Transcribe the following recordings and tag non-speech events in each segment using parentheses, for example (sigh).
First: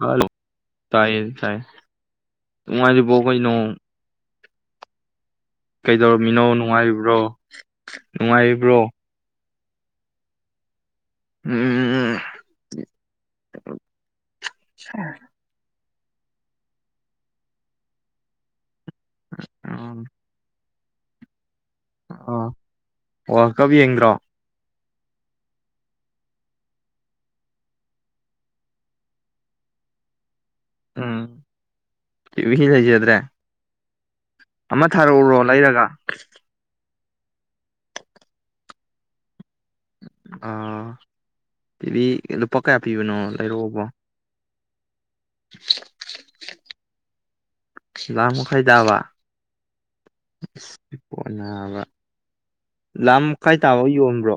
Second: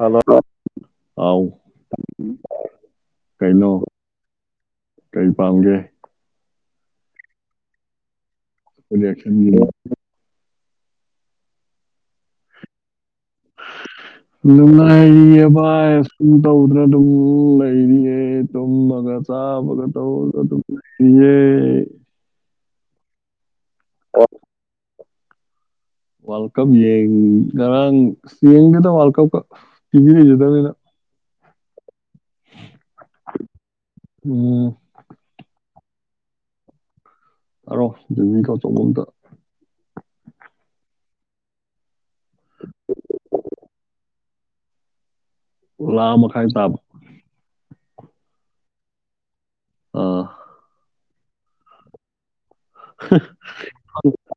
Hello ꯇꯥꯏꯌꯦ ꯑꯥꯎ ꯇꯥꯏ ꯅꯨꯡꯉꯥꯏꯔꯤꯕꯣ ꯀꯩꯅꯣ ꯀꯩ ꯄꯥꯝꯒꯦ ꯀꯩꯗꯧꯔꯃꯤꯅꯣ ꯅꯨꯡꯉꯥꯏꯔꯤ ꯔꯣ ꯀꯣꯂꯦꯖ ꯍꯜꯂꯤꯔꯣ ꯎꯝ ꯅꯨꯡꯉꯥꯏꯔꯤ ꯑꯦ ꯕꯥꯏ ꯇꯧꯗꯅ ꯑꯗꯨꯝ ꯂꯩꯔꯤꯌꯦ ꯇꯨꯝꯕꯒ ꯆꯥꯕꯒ ꯇꯧꯔꯒ ꯑꯗꯨꯝ (unintelligible) ꯑꯥ ꯑꯥ ꯀꯞ ꯌꯦꯡꯗꯔꯣ ꯋꯥꯔꯜ ꯀꯞ ꯌꯦꯡ ꯉꯔꯥꯡ ꯌꯦꯡꯗꯦꯗ ꯋꯥ꯭ꯔꯜ ꯀꯞ ꯇꯤꯕꯤ ꯂꯩꯖꯗꯕꯅꯤꯅ ꯎꯝ ꯇꯤꯚꯤ ꯂꯩꯖꯗ꯭ꯔꯦ ꯎꯝ ꯑꯃ ꯊꯥꯔꯛꯎꯔꯣ ꯂꯩꯔꯒ (inaudible) ꯑꯔꯣꯞ ꯂꯤꯃꯤ ꯀꯆꯧꯒꯨꯝꯗ ꯑꯥ ꯄꯤꯕꯤ ꯂꯨꯄꯥ ꯀꯌꯥ ꯄꯤꯕꯅꯣ ꯂꯩꯔꯛꯑꯣꯀꯣ ꯑꯣ ꯂꯥꯛ ꯑꯃ ꯃꯈꯥꯏ ꯇꯥꯕ ꯂꯥꯛ ꯑꯃ ꯃꯈꯥꯏ ꯇꯥꯕ ꯑꯥ (inaudible) ꯑꯣ ꯅꯥꯕ ꯂꯥꯛ ꯑꯃ ꯃꯈꯥꯏ ꯇꯥꯕꯕꯨ ꯌꯣꯟꯕ꯭ꯔꯣ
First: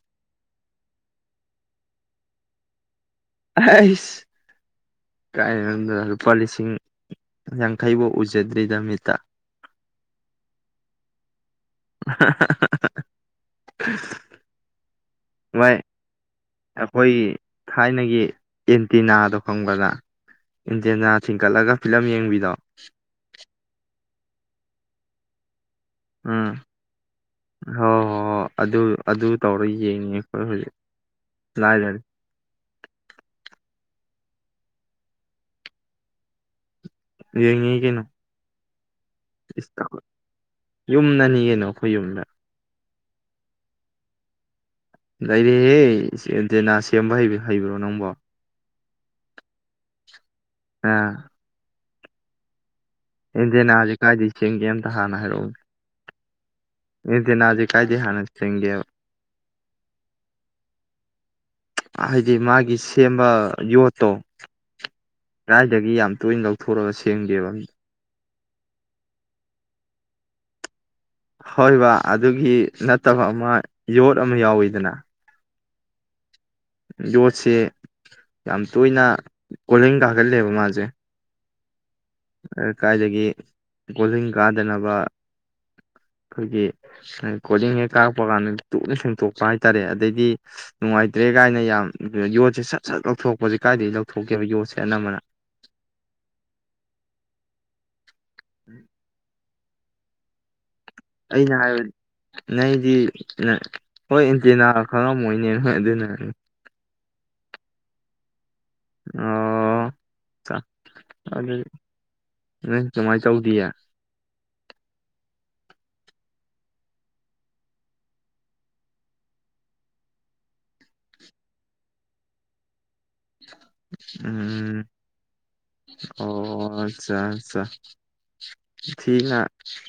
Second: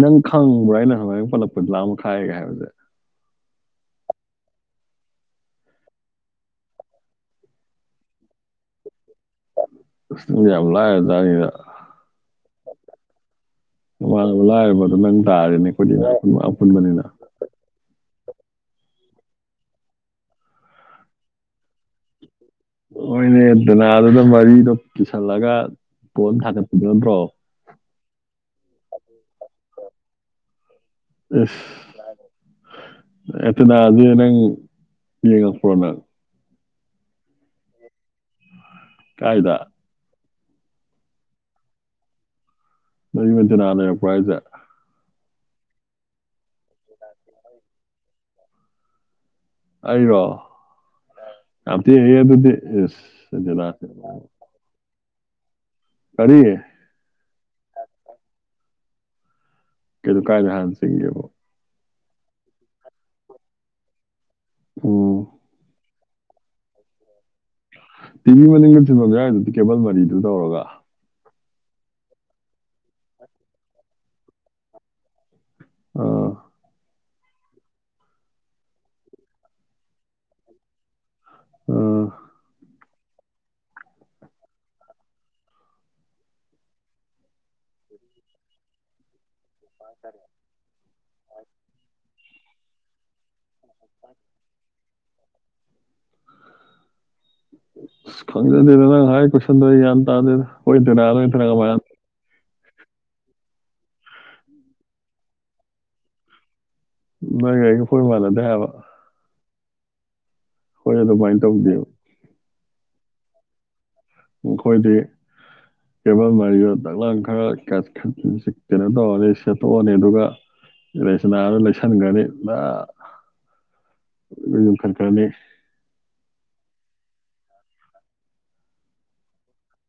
ꯅꯪ ꯈꯪꯕ꯭ꯔꯥ ꯑꯩꯅ ꯍꯪꯃꯥꯏ ꯄꯜꯂꯛꯄꯗꯨ ꯂꯥꯛ ꯑꯃ ꯃꯈꯥꯏꯒꯦ ꯍꯥꯏꯕꯁꯦ ꯑꯩꯁ ꯀꯥꯏꯅꯣꯗ ꯂꯨꯄꯥ ꯂꯤꯁꯤꯡ ꯌꯥꯡꯈꯩꯐꯧ ꯎꯖꯗ꯭ꯔꯤꯗ ꯃꯤꯠꯇ ꯑꯁ ꯅꯣꯢꯗꯤ ꯌꯥꯝ ꯂꯥꯢꯔꯖꯥꯠꯅꯤꯅ ꯃꯃꯥꯟꯅꯕ ꯂꯥꯏꯔꯕꯗꯣ ꯅꯪ ꯇꯥꯔꯦ ꯅꯦ ꯚꯥꯏ ꯑꯩꯈꯣꯏꯗꯤ ꯑꯄꯨ ꯑꯄꯨꯟꯕꯅꯤꯅ ꯑꯩꯈꯣꯏꯒꯤ ꯊꯥꯏꯅꯒꯤ ꯑꯦꯟꯇꯤꯅꯥꯗꯣ ꯈꯪꯕꯗ ꯑꯦꯟꯇꯤꯅꯥ ꯁꯤꯡꯀꯠꯂꯒ ꯐꯤꯂꯝ ꯌꯦꯡꯕꯤꯗꯣ ꯍꯣꯢꯅꯦ ꯗꯥꯅꯗꯨꯗꯝ ꯃꯔꯤꯗꯣ ꯀꯤꯁꯜꯂꯒ ꯄꯣꯟ ꯎꯝ ꯊꯥꯗꯕꯤꯗꯣ ꯅꯠꯇ꯭ꯔꯣ ꯍꯣꯏ ꯍꯣꯏ ꯍꯣꯏ ꯑꯗꯨ ꯑꯗꯨ ꯇꯧꯔ ꯌꯦꯡꯉꯦ ꯑꯩꯈꯣꯏ ꯍꯧꯖꯤꯛ ꯂꯥꯏꯔꯔꯦ ꯏꯁ ꯂꯥꯢꯕꯨ ꯅꯍꯥꯟꯗꯨ ꯅꯪ ꯌꯦꯡꯉꯛꯄ꯭ꯔꯣꯅ ꯌꯦꯡꯉꯤ ꯀꯩꯅꯣ ꯀꯥꯏꯗ ꯏꯁꯇꯥꯃ ꯌꯨꯝꯅꯅꯤ ꯀꯩꯅꯣ ꯑꯩꯈꯣꯏ ꯌꯨꯝꯗ ꯅꯣꯏ ꯌꯨꯝꯗ ꯗꯇꯥ ꯂꯩꯔꯛꯄꯔꯣ ꯍꯥꯏꯁꯦ ꯂꯩꯔꯦꯌꯦ ꯁꯤ ꯑꯦꯟ ꯇꯦꯅꯥ ꯁꯦꯝꯕ ꯍꯩ ꯍꯩꯕ꯭ꯔꯣ ꯅꯪꯕꯣ ꯑꯩꯔꯣ ꯌꯥꯝ ꯌꯦꯡꯉꯤ ꯑꯗꯨꯗꯤ ꯏꯁ ꯗꯅꯥꯁꯦ ꯑꯦꯟꯗꯦꯅꯦꯁꯦ ꯀꯥꯏꯗꯩ ꯁꯦꯝꯒꯦꯝ ꯍꯥꯟꯅ ꯍꯥꯏꯔꯛꯎ ꯀꯔꯤ ꯑꯦꯟꯇꯦꯅꯥꯁꯦ ꯀꯥꯏꯗꯩ ꯍꯥꯟꯅ ꯆꯤꯡꯒꯦꯕ ꯀꯅꯨ ꯀꯥꯏꯗꯩ ꯍꯥꯟꯅ ꯁꯦꯝꯒꯦꯕꯣ ꯍꯥꯏꯗꯤ ꯃꯥꯒꯤ ꯁꯦꯝꯕ ꯌꯣꯠꯇꯣ ꯎꯝ ꯗꯥꯏꯗꯒꯤ ꯌꯥꯝ ꯂꯣꯏ ꯂꯧꯊꯣꯛꯔꯛꯑ ꯁꯦꯡꯒꯦꯕ ꯇꯤꯚꯤ ꯃꯅꯤꯡꯗ ꯊꯤꯟꯕꯝ ꯌꯥꯎꯏꯗꯨꯗꯤ ꯀꯦꯕꯜ ꯃꯔꯤꯗꯨ ꯇꯧꯔꯒ ꯍꯣꯏ ꯕꯥ ꯑꯗꯨꯒꯤ ꯅꯠꯇꯕ ꯑꯃ ꯌꯣꯠ ꯑꯃ ꯌꯥꯎꯋꯤꯗꯅ ꯑꯥ ꯌꯣꯠꯁꯦ ꯌꯥꯝ ꯇꯣꯏꯅ ꯀꯣꯂꯤꯡ ꯀꯥꯒꯜꯂꯦꯕ ꯃꯥꯁꯦ ꯑꯥ ꯑ ꯀꯥꯏꯗꯒꯤ ꯀꯣꯂꯤꯡ ꯀꯥꯗꯅꯕ ꯑꯩꯈꯣꯏꯒꯤ ꯁ ꯀꯣꯒꯤꯡ ꯍꯦꯛ ꯀꯥꯞꯄ ꯀꯥꯟꯗ ꯇꯨꯅ ꯁꯦꯡꯇꯣꯛ ꯄ ꯍꯥꯏꯇꯥꯔꯦ ꯑꯗꯩꯗꯤ ꯅꯨꯡꯉꯥꯏꯇ꯭ꯔꯦ ꯀꯥꯏꯅ ꯌꯥꯝ ꯌꯣꯠꯁꯦ ꯁꯠ ꯁꯟꯇꯨ꯭ꯔꯛ ꯊꯣꯛꯄꯁꯦ ꯀꯥꯏꯗꯒꯤ ꯂꯧꯊꯣꯛꯀꯦꯕ ꯌꯣꯠꯁꯦ ꯑꯅꯝꯕꯅ ꯏꯁ ꯈꯪꯖꯗꯦꯗ ꯅꯪ ꯍꯥꯏ ꯈ ꯆꯟꯗꯣ ꯑꯩ ꯒꯥ꯭ꯟꯇꯥꯗꯦꯗ ꯃꯣꯢ ꯑꯦꯟꯇꯤꯅꯗꯣ ꯑꯩꯅ ꯐꯅꯌꯥꯝ ꯋꯥꯡ ꯂꯩꯗꯤ ꯂ ꯅꯣꯏ ꯏꯟꯇꯤꯅꯥꯗꯣ ꯈꯪꯉꯝꯃꯣꯏꯅꯦ ꯍꯣꯏ ꯑꯗꯨꯅ ꯃꯥꯢ ꯒꯥꯔꯤꯗꯣ ꯑꯈꯣꯢꯒ ꯃꯥꯟꯅꯗꯦ ꯍꯥꯢꯕ ꯑꯣ ꯀ ꯑꯩꯈꯣꯏ ꯑꯗꯨꯃꯥꯏꯅ ꯑꯗꯨꯗꯤ ꯇꯧꯗꯦꯕ ꯅꯣꯏ ꯀꯃꯥꯏ ꯇꯧꯗꯤꯌꯦ ꯑꯈꯣꯢꯗꯤ ꯀꯦꯕꯜ ꯃꯔꯤꯗꯣ ꯗꯛ ꯂꯥꯎꯅ ꯈꯔꯥ ꯈꯠ ꯈꯠ ꯆ ꯀꯩꯅꯣ ꯇꯧꯔꯅꯤ ꯁꯦꯠꯇꯣꯑꯅꯤ ꯑꯗꯨꯒ ꯂꯩꯆꯅꯗꯣ ꯂꯩꯁꯟꯒ꯭ꯔꯅꯤ ꯗꯛ ꯎꯝ ꯑꯣ ꯑꯠꯆꯥ ꯑꯠꯆꯥ ꯊꯤꯅ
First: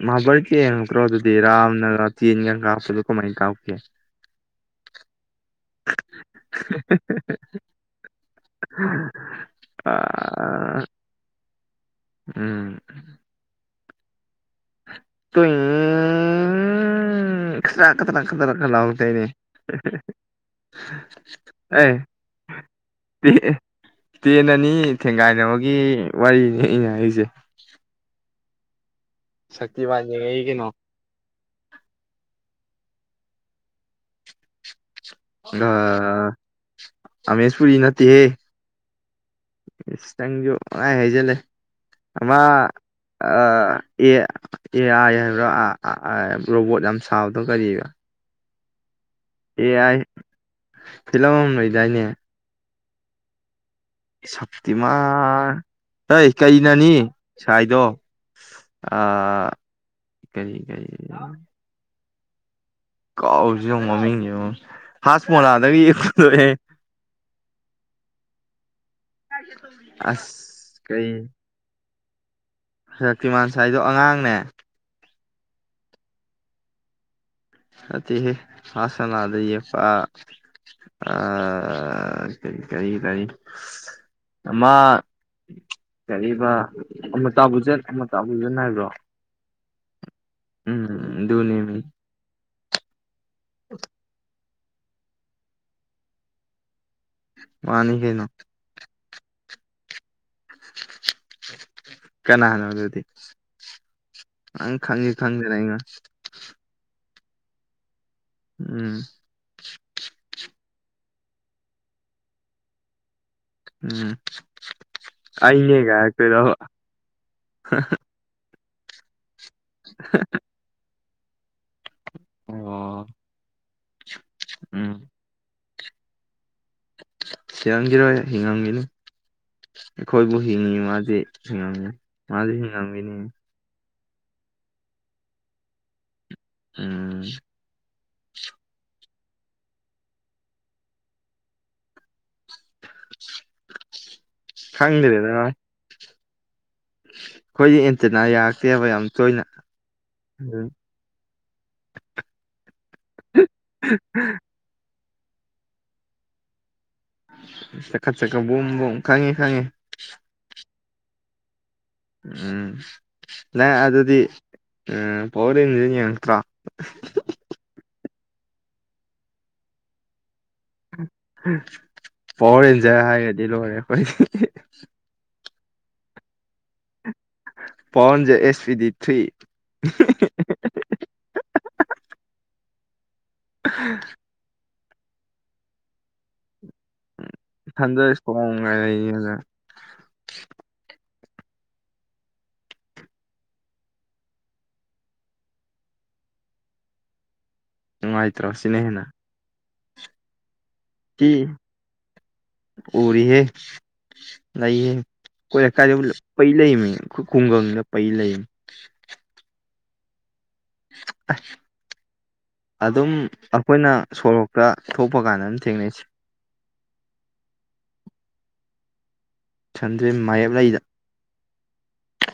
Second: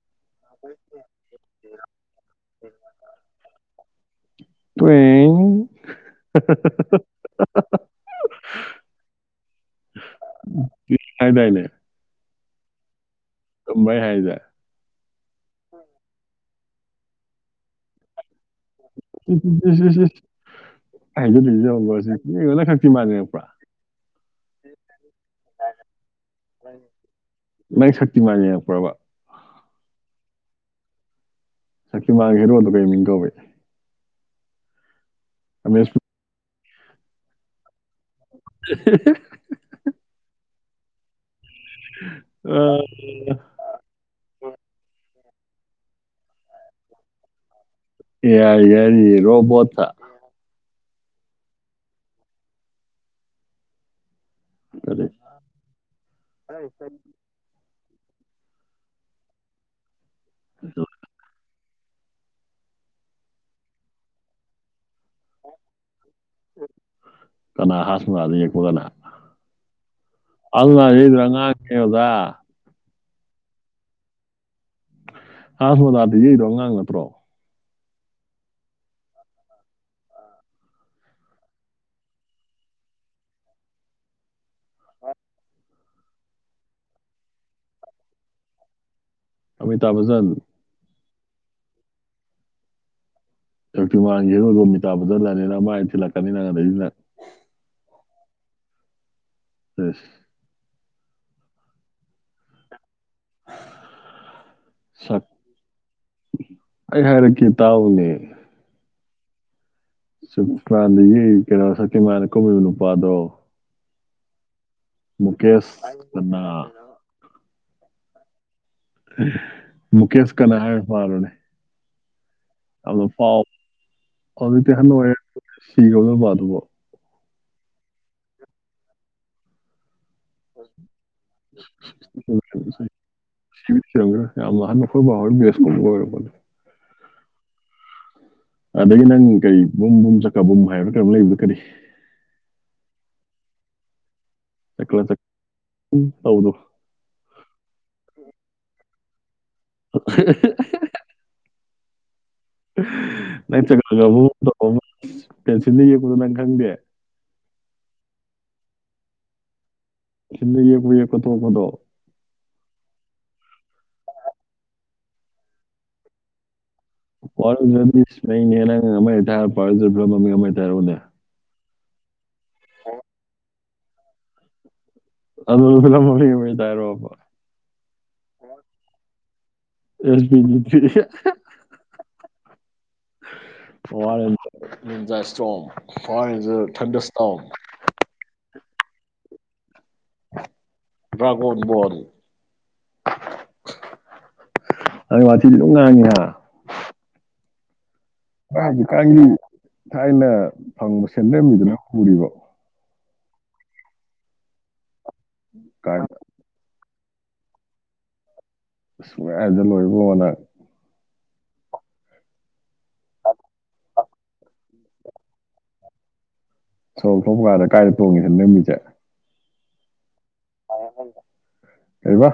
ꯃꯍꯥꯚꯥꯔꯠꯀꯤ ꯑꯝ ꯀꯅꯣꯗꯨꯗꯤ ꯔꯥꯝꯅ ꯔ ꯇꯦꯟꯒ ꯀꯥꯞꯄꯗꯣ ꯀꯃꯥꯢ ꯀꯥꯞꯀꯦ ꯄꯦꯡ ꯀꯔꯤ ꯑꯥ ꯍꯥꯏꯗꯥꯏꯅꯦ ꯎꯝ ꯆꯨꯝꯕ꯭ꯔꯥ ꯑꯩ ꯍꯥꯢꯖꯦ ꯇꯨꯏꯡꯏꯏꯏ ꯈꯇꯔꯥꯛ ꯈꯗ꯭ꯔꯥꯛ ꯈꯗꯔ ꯈ ꯂꯥꯎꯔꯛꯇꯣꯏꯅꯦ ꯏꯁ ꯏꯁ ꯍ ꯏꯁ ꯏꯁ ꯍꯥꯏꯖꯗꯣꯏꯁꯦ ꯍ ꯑꯩ ꯌꯦꯡꯉꯨꯀꯣ ꯁꯤ ꯌꯦꯡꯉꯣ ꯅꯪ ꯁꯛꯇꯤꯃꯥꯟ ꯑꯦ ꯌꯦꯡꯉꯛꯄ꯭ꯔꯥ ꯑꯦ ꯇꯦꯟ ꯑꯅꯤ ꯊꯦꯡꯒꯥꯏꯅꯕꯒꯤ ꯋꯥꯔꯤꯅꯤ ꯑꯩꯅ ꯍꯥꯢꯔꯤꯁꯦ ꯄ꯭ꯔꯕꯥ ꯁꯛꯇꯤꯃꯥꯟ ꯌꯦꯡꯉꯛꯏ ꯀꯩꯅꯣ ꯁꯛꯇꯤꯃꯥꯟꯒꯤ ꯍꯦꯔꯣꯗꯣ ꯀꯩꯃꯤꯡ ꯀꯧꯒꯦ (unintelligible) ꯑꯃꯃꯦꯁ ꯄꯨꯔꯤ ꯅꯠꯇꯦꯍꯦ ꯍꯤ ꯍꯤ ꯏꯁ ꯅꯪꯖꯨ ꯄꯪꯍꯥꯏ ꯍꯥꯢꯖꯜꯂꯦ ꯑꯃ ꯑ ꯑꯦ ꯑꯦ ꯑꯥꯢ ꯍꯥꯢ ꯔ ꯑ ꯑ ꯑ ꯔꯣꯕꯣꯠ ꯌꯥꯝ ꯁꯥꯕꯗꯣ ꯀꯔꯤꯕ ꯌꯥꯢ ꯌꯥꯢꯌꯦ ꯔꯣꯕꯣꯠꯇ ꯐꯤꯂꯝ ꯑꯃ ꯂꯩꯗꯥꯏꯅꯦ ꯀꯔꯤ ꯁꯛꯇꯤꯃꯥꯟ ꯑꯩ ꯀꯩꯅꯅꯤ ꯁꯥꯏꯗꯣ ꯑꯥ ꯀꯔꯤ ꯀꯔꯤ ꯀꯥꯎꯔꯤꯖꯦ ꯌꯦꯡꯉꯣ ꯃꯃꯤꯡꯖꯦꯉꯣ ꯀꯅꯥ ꯍꯥꯁ ꯃꯣꯂꯥꯗ ꯌꯦꯛꯄ ꯀꯅꯥ ꯑꯁ ꯑꯗꯨꯜꯅꯔꯤ ꯀꯩ ꯌꯦꯡ ꯑꯉꯥꯡ ꯌꯥꯎꯗ ꯁꯛꯇꯤꯃꯥꯟ ꯁꯥꯏꯗꯣ ꯑꯉꯥꯡꯅꯦ ꯍꯥ꯭ꯖ ꯃꯣꯂꯥ ꯄꯤꯕꯤꯔꯤꯗꯣ ꯑꯉꯥꯡ ꯅꯠꯇ꯭ꯔꯣ ꯅꯠꯇꯦꯍꯦ ꯍꯥꯖ ꯁꯅꯥꯗ ꯌꯦꯛꯄ ꯑꯥ ꯀꯔꯤ ꯀꯔꯤ ꯀꯔꯤ ꯑꯃ ꯀꯔꯤꯕ ꯑꯃꯇꯥꯕꯨꯆꯟ ꯑꯃꯇꯥꯕꯨꯆꯟ ꯍꯥꯏꯕ꯭ꯔꯣ ꯑꯃꯤꯇꯥꯕꯖꯟ ꯎꯝ ꯗꯨꯅꯦꯃꯤ ꯁꯛꯇꯤꯃꯥꯟ ꯍꯦꯔꯣꯗꯣ ꯇꯥꯕꯖꯟꯂꯅꯦ ꯅꯃꯥꯏꯗ ꯊꯤꯜꯂꯛꯀꯅꯤ ꯅꯪ ꯑꯗꯩꯗꯤ ꯅꯪ ꯃꯥꯅꯤ ꯀꯩꯅꯣ ꯏꯁ ꯀꯅꯥꯅꯣ ꯗꯨꯗꯤ ꯑꯪ ꯈꯪꯢ ꯁꯛ ꯈꯪꯗꯅ ꯑꯩꯉ ꯀꯦ ꯇꯥꯎꯅꯦ ꯆꯨꯀ꯭ꯔꯥꯟꯗ ꯌꯦꯛꯢ ꯀꯩꯅꯣ ꯁꯛꯇꯤꯃꯥꯟꯗ ꯀꯨꯝꯃꯤꯕ ꯅꯨꯄꯥꯗꯣ ꯎꯝ ꯃꯨꯀꯦꯁ ꯕꯟꯗꯅꯥ ꯍ ꯍ ꯃꯨꯀꯦꯁ ꯀꯅꯥ ꯍꯥꯏ ꯃꯥꯜꯂꯨꯅꯦ (inaudible) ꯑꯗꯣ ꯑꯣ ꯄꯥꯎ ꯍꯧꯖꯤꯛꯇꯤ ꯑꯍꯟ ꯎꯝ ꯑꯣꯏꯔꯦ ꯁꯤꯒꯥꯔꯕꯣ ꯑꯗꯨꯏ ꯅꯨꯄꯥꯗꯨꯕꯣ ꯁꯤꯔꯝꯒꯤꯔꯣꯏ ꯍꯦ ꯍꯤꯡꯉꯝꯒꯤꯅꯤ ꯑꯩꯈꯣꯏꯕꯨ ꯍꯤꯡꯉꯤ ꯃꯥꯗꯤ ꯍꯤꯡꯉꯝꯅꯤ ꯃꯥꯗꯤ ꯍꯤꯡꯉꯝꯒꯤꯅꯤ (unintelligible) ꯎꯝ ꯑꯗꯒꯤ ꯅꯪ ꯀꯔꯤ ꯕꯨꯝꯕꯨꯝ ꯆꯀꯥꯕꯨꯝ ꯍꯥꯏꯕ꯭ꯔꯥ ꯀꯩꯅꯣꯝ ꯂꯩꯕꯗꯣ ꯀꯔꯤ (inaudible) ꯆꯀ꯭ꯔ ꯈꯪꯗꯦꯗꯅ ꯆꯀ꯭ꯔ ꯇꯧꯕꯗꯣ ꯑꯩꯈꯣꯏꯗꯤ ꯑꯦꯟꯇꯅꯥ ꯌꯥꯔꯛꯇꯦꯕ ꯌꯥꯝ ꯇꯣꯏꯅ (unintelligible) (unintelligible) (unintelligible) ꯄꯦꯟꯁꯤꯜꯅ ꯌꯦꯛꯄꯗꯣ ꯅꯪ ꯈꯪꯗꯦ ꯁꯦꯀꯥ ꯁꯦꯀꯥ ꯕꯨꯡ ꯕꯨꯡ꯫ ꯈꯪꯉꯦ ꯈꯪꯉꯦ (unintelligible) ꯃꯤ ꯀꯣꯠꯊꯣꯛꯄꯗꯣ ꯎꯝ ꯂ ꯑꯗꯨꯗꯤ ꯎ ꯄꯥꯎꯋ꯭ꯔ ꯔꯦꯟꯖꯔ ꯌꯦꯡꯉꯛꯇ꯭ꯔꯣ (unintelligible) (unintelligible) ꯄꯥꯎꯋ꯭ꯔꯔꯦꯟꯖꯔ ꯍꯥꯏꯒꯔꯥꯗꯤ ꯂꯣꯏꯔꯦ ꯀꯥꯔꯤ (unintelligible) ꯄꯥꯎꯟꯖꯔ ꯑꯦꯁ ꯄꯤꯗꯤ ꯊꯨꯏꯔꯤ ꯑꯦꯁ ꯄꯤ ꯖꯤ ꯊ꯭ꯔꯤ (unintelligible) ꯅꯤꯟꯖꯥ ꯏꯁ꯭ꯇꯣꯝ ꯄꯋꯧꯔꯦꯟꯖꯔ ꯊꯟꯗꯤꯔ ꯏꯁ꯭ꯇꯣꯝ ꯊꯟꯗ ꯊꯣꯡ (inaudible) ꯗꯔꯥꯐꯒꯟ ꯕꯣꯟ ꯅꯪ ꯋꯥꯊꯤ ꯑꯗꯨꯝ ꯉꯥꯡꯉꯤꯍꯥ ꯅꯨꯡꯉꯥꯏꯇ꯭ꯔꯣ ꯁꯤꯅꯍꯦꯟꯅ ꯊꯥꯏꯅ ꯐꯪꯕ ꯁꯟꯗ꯭ꯔꯦꯝꯕꯤꯗꯣ ꯅꯪ ꯎꯔꯤꯕꯣ ꯎꯔꯤꯌꯦ ꯂꯩꯏꯌꯦ ꯀꯣꯏ ꯂꯩꯀꯥꯏ ꯀꯥꯏꯅ ꯄꯩ ꯂꯩꯃꯤ ꯈꯣꯢ ꯈꯨꯡꯒꯪꯗ ꯄꯩ ꯂꯩꯝ ꯑꯁ (unintelligible) ꯑꯁ ꯑꯗꯨꯝ ꯑꯩꯈꯣꯏꯅ ꯁꯣꯔꯣꯛꯇ ꯊꯣꯛꯄ ꯀꯥꯟꯗ ꯑꯗꯨꯝ ꯊꯦꯡꯅꯩꯁꯦ ꯁꯣꯔꯣꯛ ꯊꯣꯛꯕ ꯀꯥꯟꯗ ꯀꯥꯏꯗ ꯇꯣꯡꯉꯤꯁꯤꯅ ꯅꯃꯤꯁꯦ (inaudible) ꯖꯤꯟ ꯃꯥꯌꯦꯞ ꯂꯩꯗ ꯀꯩꯕ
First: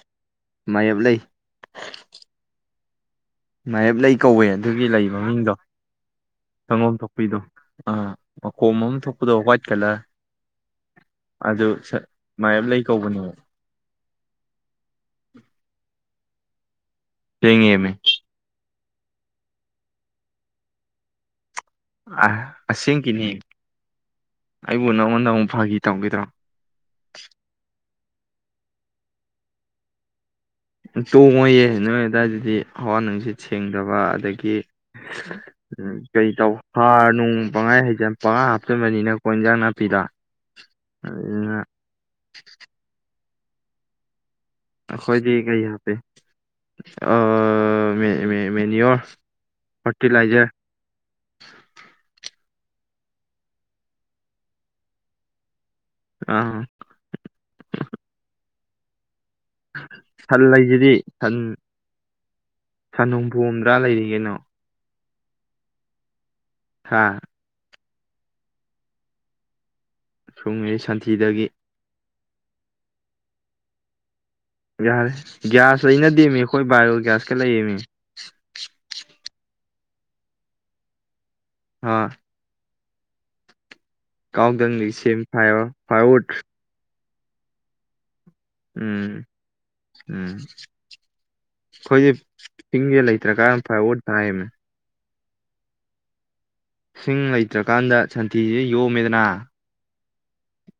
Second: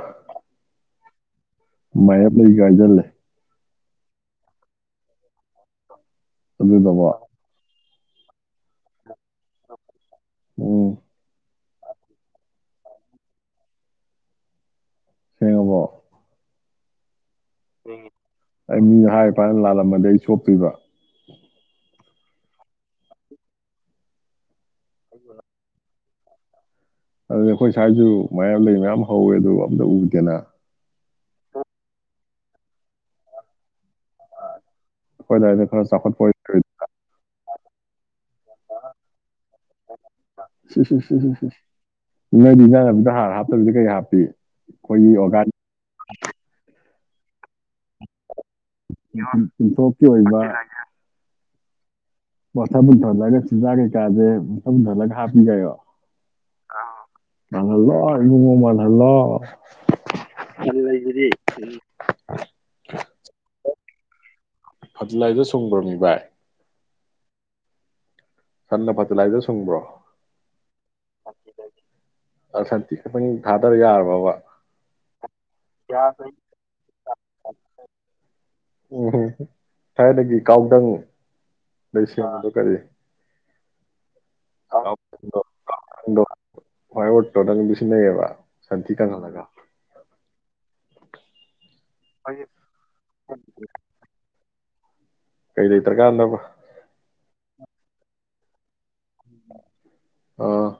ꯃꯥꯌꯦꯞ ꯂꯩ ꯃꯥꯌꯦꯞ ꯂꯩꯒꯥ ꯍꯥꯏꯖꯜ ꯂꯦ ꯃꯥꯌꯦꯞ ꯂꯩ ꯀꯧꯋꯦ ꯑꯗꯨꯒꯤ ꯂꯩ ꯃ ꯃꯤꯡꯗꯣ ꯁꯪꯒꯣꯝ ꯑꯗꯨꯗꯕꯣ ꯊꯣꯛꯄꯤꯗꯣ ꯑ ꯃꯈꯣꯝꯑꯝ ꯊꯣꯛ ꯗꯣ ꯋꯥ꯭ꯋꯥꯏꯠ ꯀꯂꯔ ꯎꯝ ꯑꯗꯨ ꯁ ꯃꯌꯦꯞ ꯂꯩ ꯀꯧꯕꯅꯦ ꯁꯦꯡꯉꯕꯣ ꯁꯦꯡꯉꯦꯃꯦ ꯑꯩ ꯃꯤ ꯍꯥꯏ ꯐꯅ ꯂꯥꯜꯂꯝꯃꯗꯤ ꯑꯩ ꯆꯣꯞꯇꯣꯏꯕ ꯑ ꯑꯁꯦꯡ ꯀꯤꯅꯦ ꯑꯩꯕꯨ ꯅꯪꯉꯣꯟꯗ ꯑꯃꯨꯛ ꯐꯥꯒꯤ ꯇꯧꯒꯤꯗ꯭ꯔꯣ ꯑꯗꯨꯗꯤ ꯑꯩꯈꯣꯏ ꯁ꯭ꯋꯥꯏꯖꯨ ꯃꯌꯥꯝ ꯂꯩ ꯃꯌꯥꯝ ꯍꯧꯋꯦ ꯑꯗꯨ ꯑꯝꯇ ꯎꯗꯦꯅ ꯇꯣꯡꯉꯣꯌꯦ ꯅꯣꯏ ꯑꯗꯨꯋꯥꯏꯗꯗꯤ ꯍꯋꯥ ꯅꯨꯡꯁꯤ ꯁꯦꯡꯗꯦ (inaudible) ꯑꯩꯈꯣꯏ ꯈꯔ ꯆꯥꯎꯈꯠꯄ ꯑꯣꯏ (unintelligible) ꯀꯩꯍꯥꯞꯄꯤ ꯈꯣꯏꯗꯤ (unintelligible) ꯑꯥ ꯃꯦꯅꯤꯌꯣꯔ ꯐꯔꯇꯤꯂꯥꯏꯖꯔ (unintelligible) (unintelligible) ꯑꯥ (unintelligible) ꯍꯂꯣ ꯁꯟ ꯂꯩꯁꯤꯗꯤ ꯁꯟ ꯁꯟ ꯅꯣꯡꯐꯨ ꯑꯝ ꯄꯨꯔꯥ ꯂꯩꯔꯤ ꯀꯩꯅꯣ ꯐꯠꯇꯂꯥꯏꯗꯣ ꯁꯨꯡꯕ꯭ꯔꯥꯃꯤ ꯚꯥꯏ ꯍꯥꯥ ꯁꯟꯅ ꯐꯠꯇꯤꯂꯥꯏꯖꯔ ꯁꯨꯡꯕ꯭ꯔꯣ ꯁꯨꯡꯉꯤ ꯁꯟꯊꯤꯗꯒꯤ ꯁꯟꯊꯤ ꯈꯇꯡ ꯊꯥꯗꯥꯔꯥ ꯌꯥꯔꯕꯕ ꯌꯥꯔꯦ ꯒ꯭ꯌꯥꯁ ꯂꯩꯅꯗꯦꯃꯤ ꯑꯩꯈꯣꯏ ꯕꯥꯏꯑꯣꯒ꯭ꯌꯥꯁꯀ ꯂꯩꯌꯦꯃꯤ ꯎꯝ ꯊꯥꯏꯅꯒꯤ ꯀꯥꯎꯗꯪ ꯑ (unintelligible) ꯀꯥꯎꯗꯪꯗꯤ ꯁꯦꯝ ꯐꯥꯏꯔꯣ ꯐꯥꯏꯌꯔꯋꯨꯠ ꯍꯣꯏ ꯑꯣꯔꯇꯣꯗꯪ ꯁꯤꯟꯅꯩꯌꯦꯕ ꯎꯝ ꯎꯝ ꯑꯩꯈꯣꯏꯗꯤ ꯄꯤꯡꯌꯦ ꯂꯩꯇ꯭ꯔꯥ ꯀꯥꯟꯗ ꯐ ꯑꯣꯠ ꯍꯥꯏꯕꯅꯦ ꯀꯩ ꯂꯩꯇ꯭ꯔꯥ ꯀꯥꯟꯗꯕ ꯁꯤꯡ ꯂꯩꯇ꯭ꯔꯀꯥꯟꯗ ꯁꯟꯊꯤꯁꯤ ꯌꯣꯝꯃꯦꯗ ꯅꯥ ꯑꯥ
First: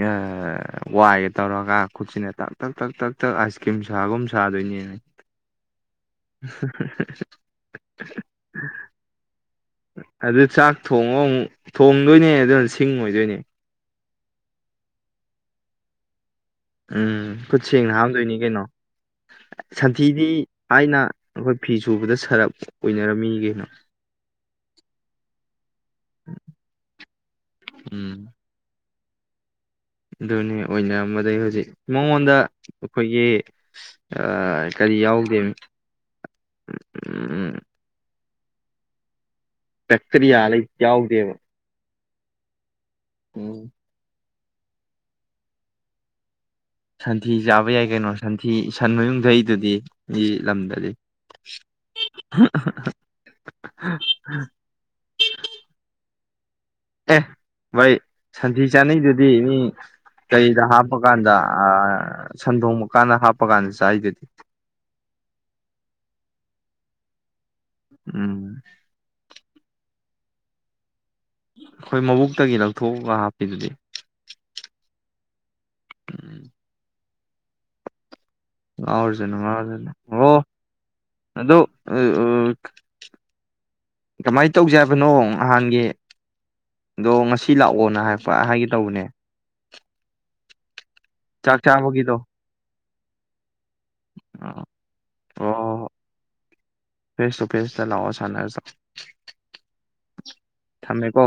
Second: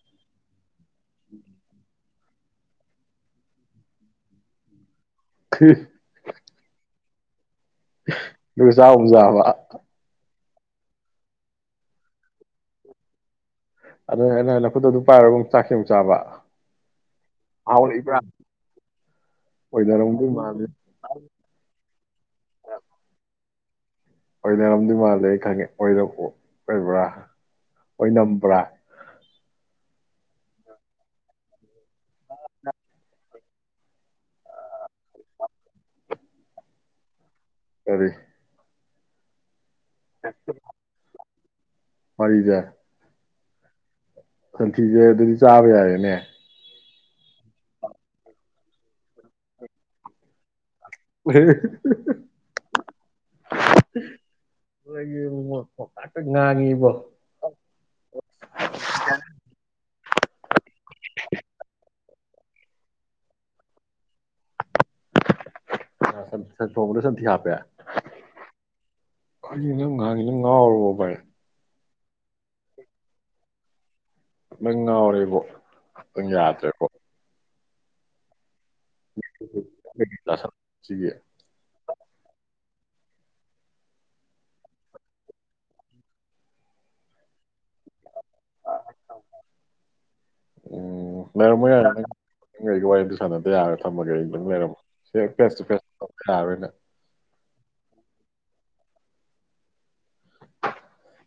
ꯌꯥ ꯑ ꯋꯥꯏꯒ ꯇꯧꯔꯒ ꯈꯨꯠꯁꯤꯅ ꯇꯥꯛ ꯇꯛ ꯇꯛ ꯇꯛ ꯇꯛ ꯑꯥꯏꯁ ꯀ꯭ꯔꯤꯝ ꯁꯥꯒꯨꯝ ꯁꯥꯗꯣꯏꯅꯦꯅꯦ ꯍꯍꯍꯍ ꯑꯗꯨ ꯆꯥꯒꯨꯝꯖꯦ ꯍꯥꯢꯕ ꯑꯗꯨ ꯆꯥꯛ ꯊꯣꯡꯉꯣ ꯑꯃꯨꯛ ꯊꯣꯡꯗꯣꯏꯅꯦ ꯑꯗꯨꯅ ꯁꯤꯡ ꯑꯣꯏꯗꯣꯏꯅꯦ ꯑꯗꯨꯅ ꯑꯩꯅ ꯂꯐꯨꯠꯇ ꯑꯗꯨ ꯆꯔꯒꯨꯝ ꯑꯃꯨꯛ ꯆꯥꯛꯁꯦ ꯑꯃꯨꯛ ꯆꯥꯕ ꯎꯝ ꯈꯨꯠ ꯍꯥꯎꯅ ꯁꯦꯡꯅ ꯏꯕ꯭ꯔꯥ ꯍꯥꯝꯗꯣꯏꯅꯤ ꯀꯩꯅꯣ ꯁꯟꯊꯤꯗꯤ ꯑꯣꯏꯅꯔꯝꯗꯣꯏ ꯃꯥꯜꯂꯤ ꯊꯥꯏꯅ ꯑꯩꯈꯣꯏ ꯐꯤ ꯁꯨꯕꯗ ꯁꯔꯞ ꯑꯣꯏꯅꯔꯝꯃꯤꯅꯤ ꯀꯩꯅꯣ ꯑꯣꯏꯅꯔꯝꯗꯣꯏ ꯃꯥꯜꯂꯦ ꯑꯩ ꯈꯪꯉꯦ ꯑꯣꯏꯔꯝ ꯑꯣꯏꯕ꯭ꯔꯥ ꯑꯣꯏ ꯎꯝ ꯅꯝꯕ꯭ꯔꯥ ꯑꯗꯨꯅꯤ ꯑꯣꯏꯅꯔꯝꯕꯗꯩ ꯍꯧꯖꯤꯛ ꯃꯉꯣꯟꯗ ꯑꯩꯈꯣꯏꯒꯤ ꯑ ꯀꯔꯤ ꯌꯥꯎꯗꯦ ꯎꯝ ꯎꯝ ꯀꯔꯤ ꯄꯦꯛꯇꯔꯤꯌꯥ ꯂꯩꯩ ꯌꯥꯎꯗꯦꯅ ꯃꯔꯤꯗ ꯎꯝ ꯁꯟꯊꯤꯁꯦ ꯑꯗꯨꯗꯤ ꯆꯥꯕ ꯌꯥꯔꯦꯅꯦ ꯁꯟꯊꯤ ꯆꯥꯕ ꯌꯥꯏ ꯀꯩꯅꯣ ꯁꯟꯊꯤ ꯁꯟ ꯃꯌꯨꯡꯊꯛꯏꯗꯨꯗꯤ ꯃꯤ ꯂꯝꯗꯗꯤ (unintelligible) ꯇ ꯉꯥꯡꯒꯤ ꯑꯦ ꯃꯣꯏ ꯁꯟꯊꯤ ꯆꯥꯅꯩꯗꯨꯗꯤ ꯃꯤ ꯂꯩꯗ ꯍꯥꯞꯄ ꯀꯥꯟꯗ ꯑꯥ ꯁꯟꯊꯣꯡꯕ ꯀꯥꯟꯗ ꯍꯥꯞꯄ ꯀꯥꯟꯗ ꯆꯔꯤꯗꯨꯗꯤ ꯁꯅ ꯊꯣꯡꯕꯗ ꯁꯟꯊꯤ ꯍꯥꯞꯄꯦ ꯎꯝ ꯀꯔꯤꯅꯣ ꯅꯪ ꯉꯥꯡꯉꯤꯗꯣ ꯉꯥꯎꯔꯕꯣ ꯕꯥ ꯑꯩꯈꯣꯏ ꯃꯕꯨꯛꯇꯒꯤ ꯂꯧꯊꯣꯛꯑꯒ ꯍꯥꯞꯄꯤꯗꯨꯗꯤ ꯄꯨꯟ ꯎꯝ ꯌꯥꯗ꯭ꯔꯦꯕꯣ ꯉꯥꯎꯔꯖꯅꯣ ꯉꯥꯎꯔꯖꯅꯣ ꯑꯣ ꯁꯤꯒꯤ ꯑꯗꯣ ꯑ ꯑ ꯀꯃꯥꯏꯅ ꯇꯧꯁꯦ ꯍꯥꯏꯕꯅꯣ ꯅꯍꯥꯟꯒꯤ ꯑꯗꯣ ꯉꯁꯤ ꯂꯥꯛꯑꯣꯅ ꯍꯥꯏ ꯍꯥꯏꯒꯦ ꯇꯧꯕꯅꯦ ꯎꯝ ꯆꯥꯛ ꯂꯩꯔꯝꯃꯣ ꯌꯥꯔꯦ ꯅꯪ ꯆꯥꯕꯒꯤꯗꯣ ꯋꯥꯔꯤ ꯁꯥꯟꯗꯦ ꯌꯥꯔꯦ (inaudible) ꯊꯝꯃꯒꯦ ꯑꯩ ꯅꯪ ꯂꯩꯔꯝꯃꯣ ꯐꯦꯁ ꯇꯨ ꯐꯦꯁ ꯑꯣ ꯇꯧꯈꯥꯏꯔꯅꯦ ꯐꯦꯁ ꯇꯨ ꯐꯦꯁꯇ ꯂꯥꯛꯑꯣ ꯁꯥꯟꯅꯔꯁꯤ ꯊꯝꯃꯦꯀꯣ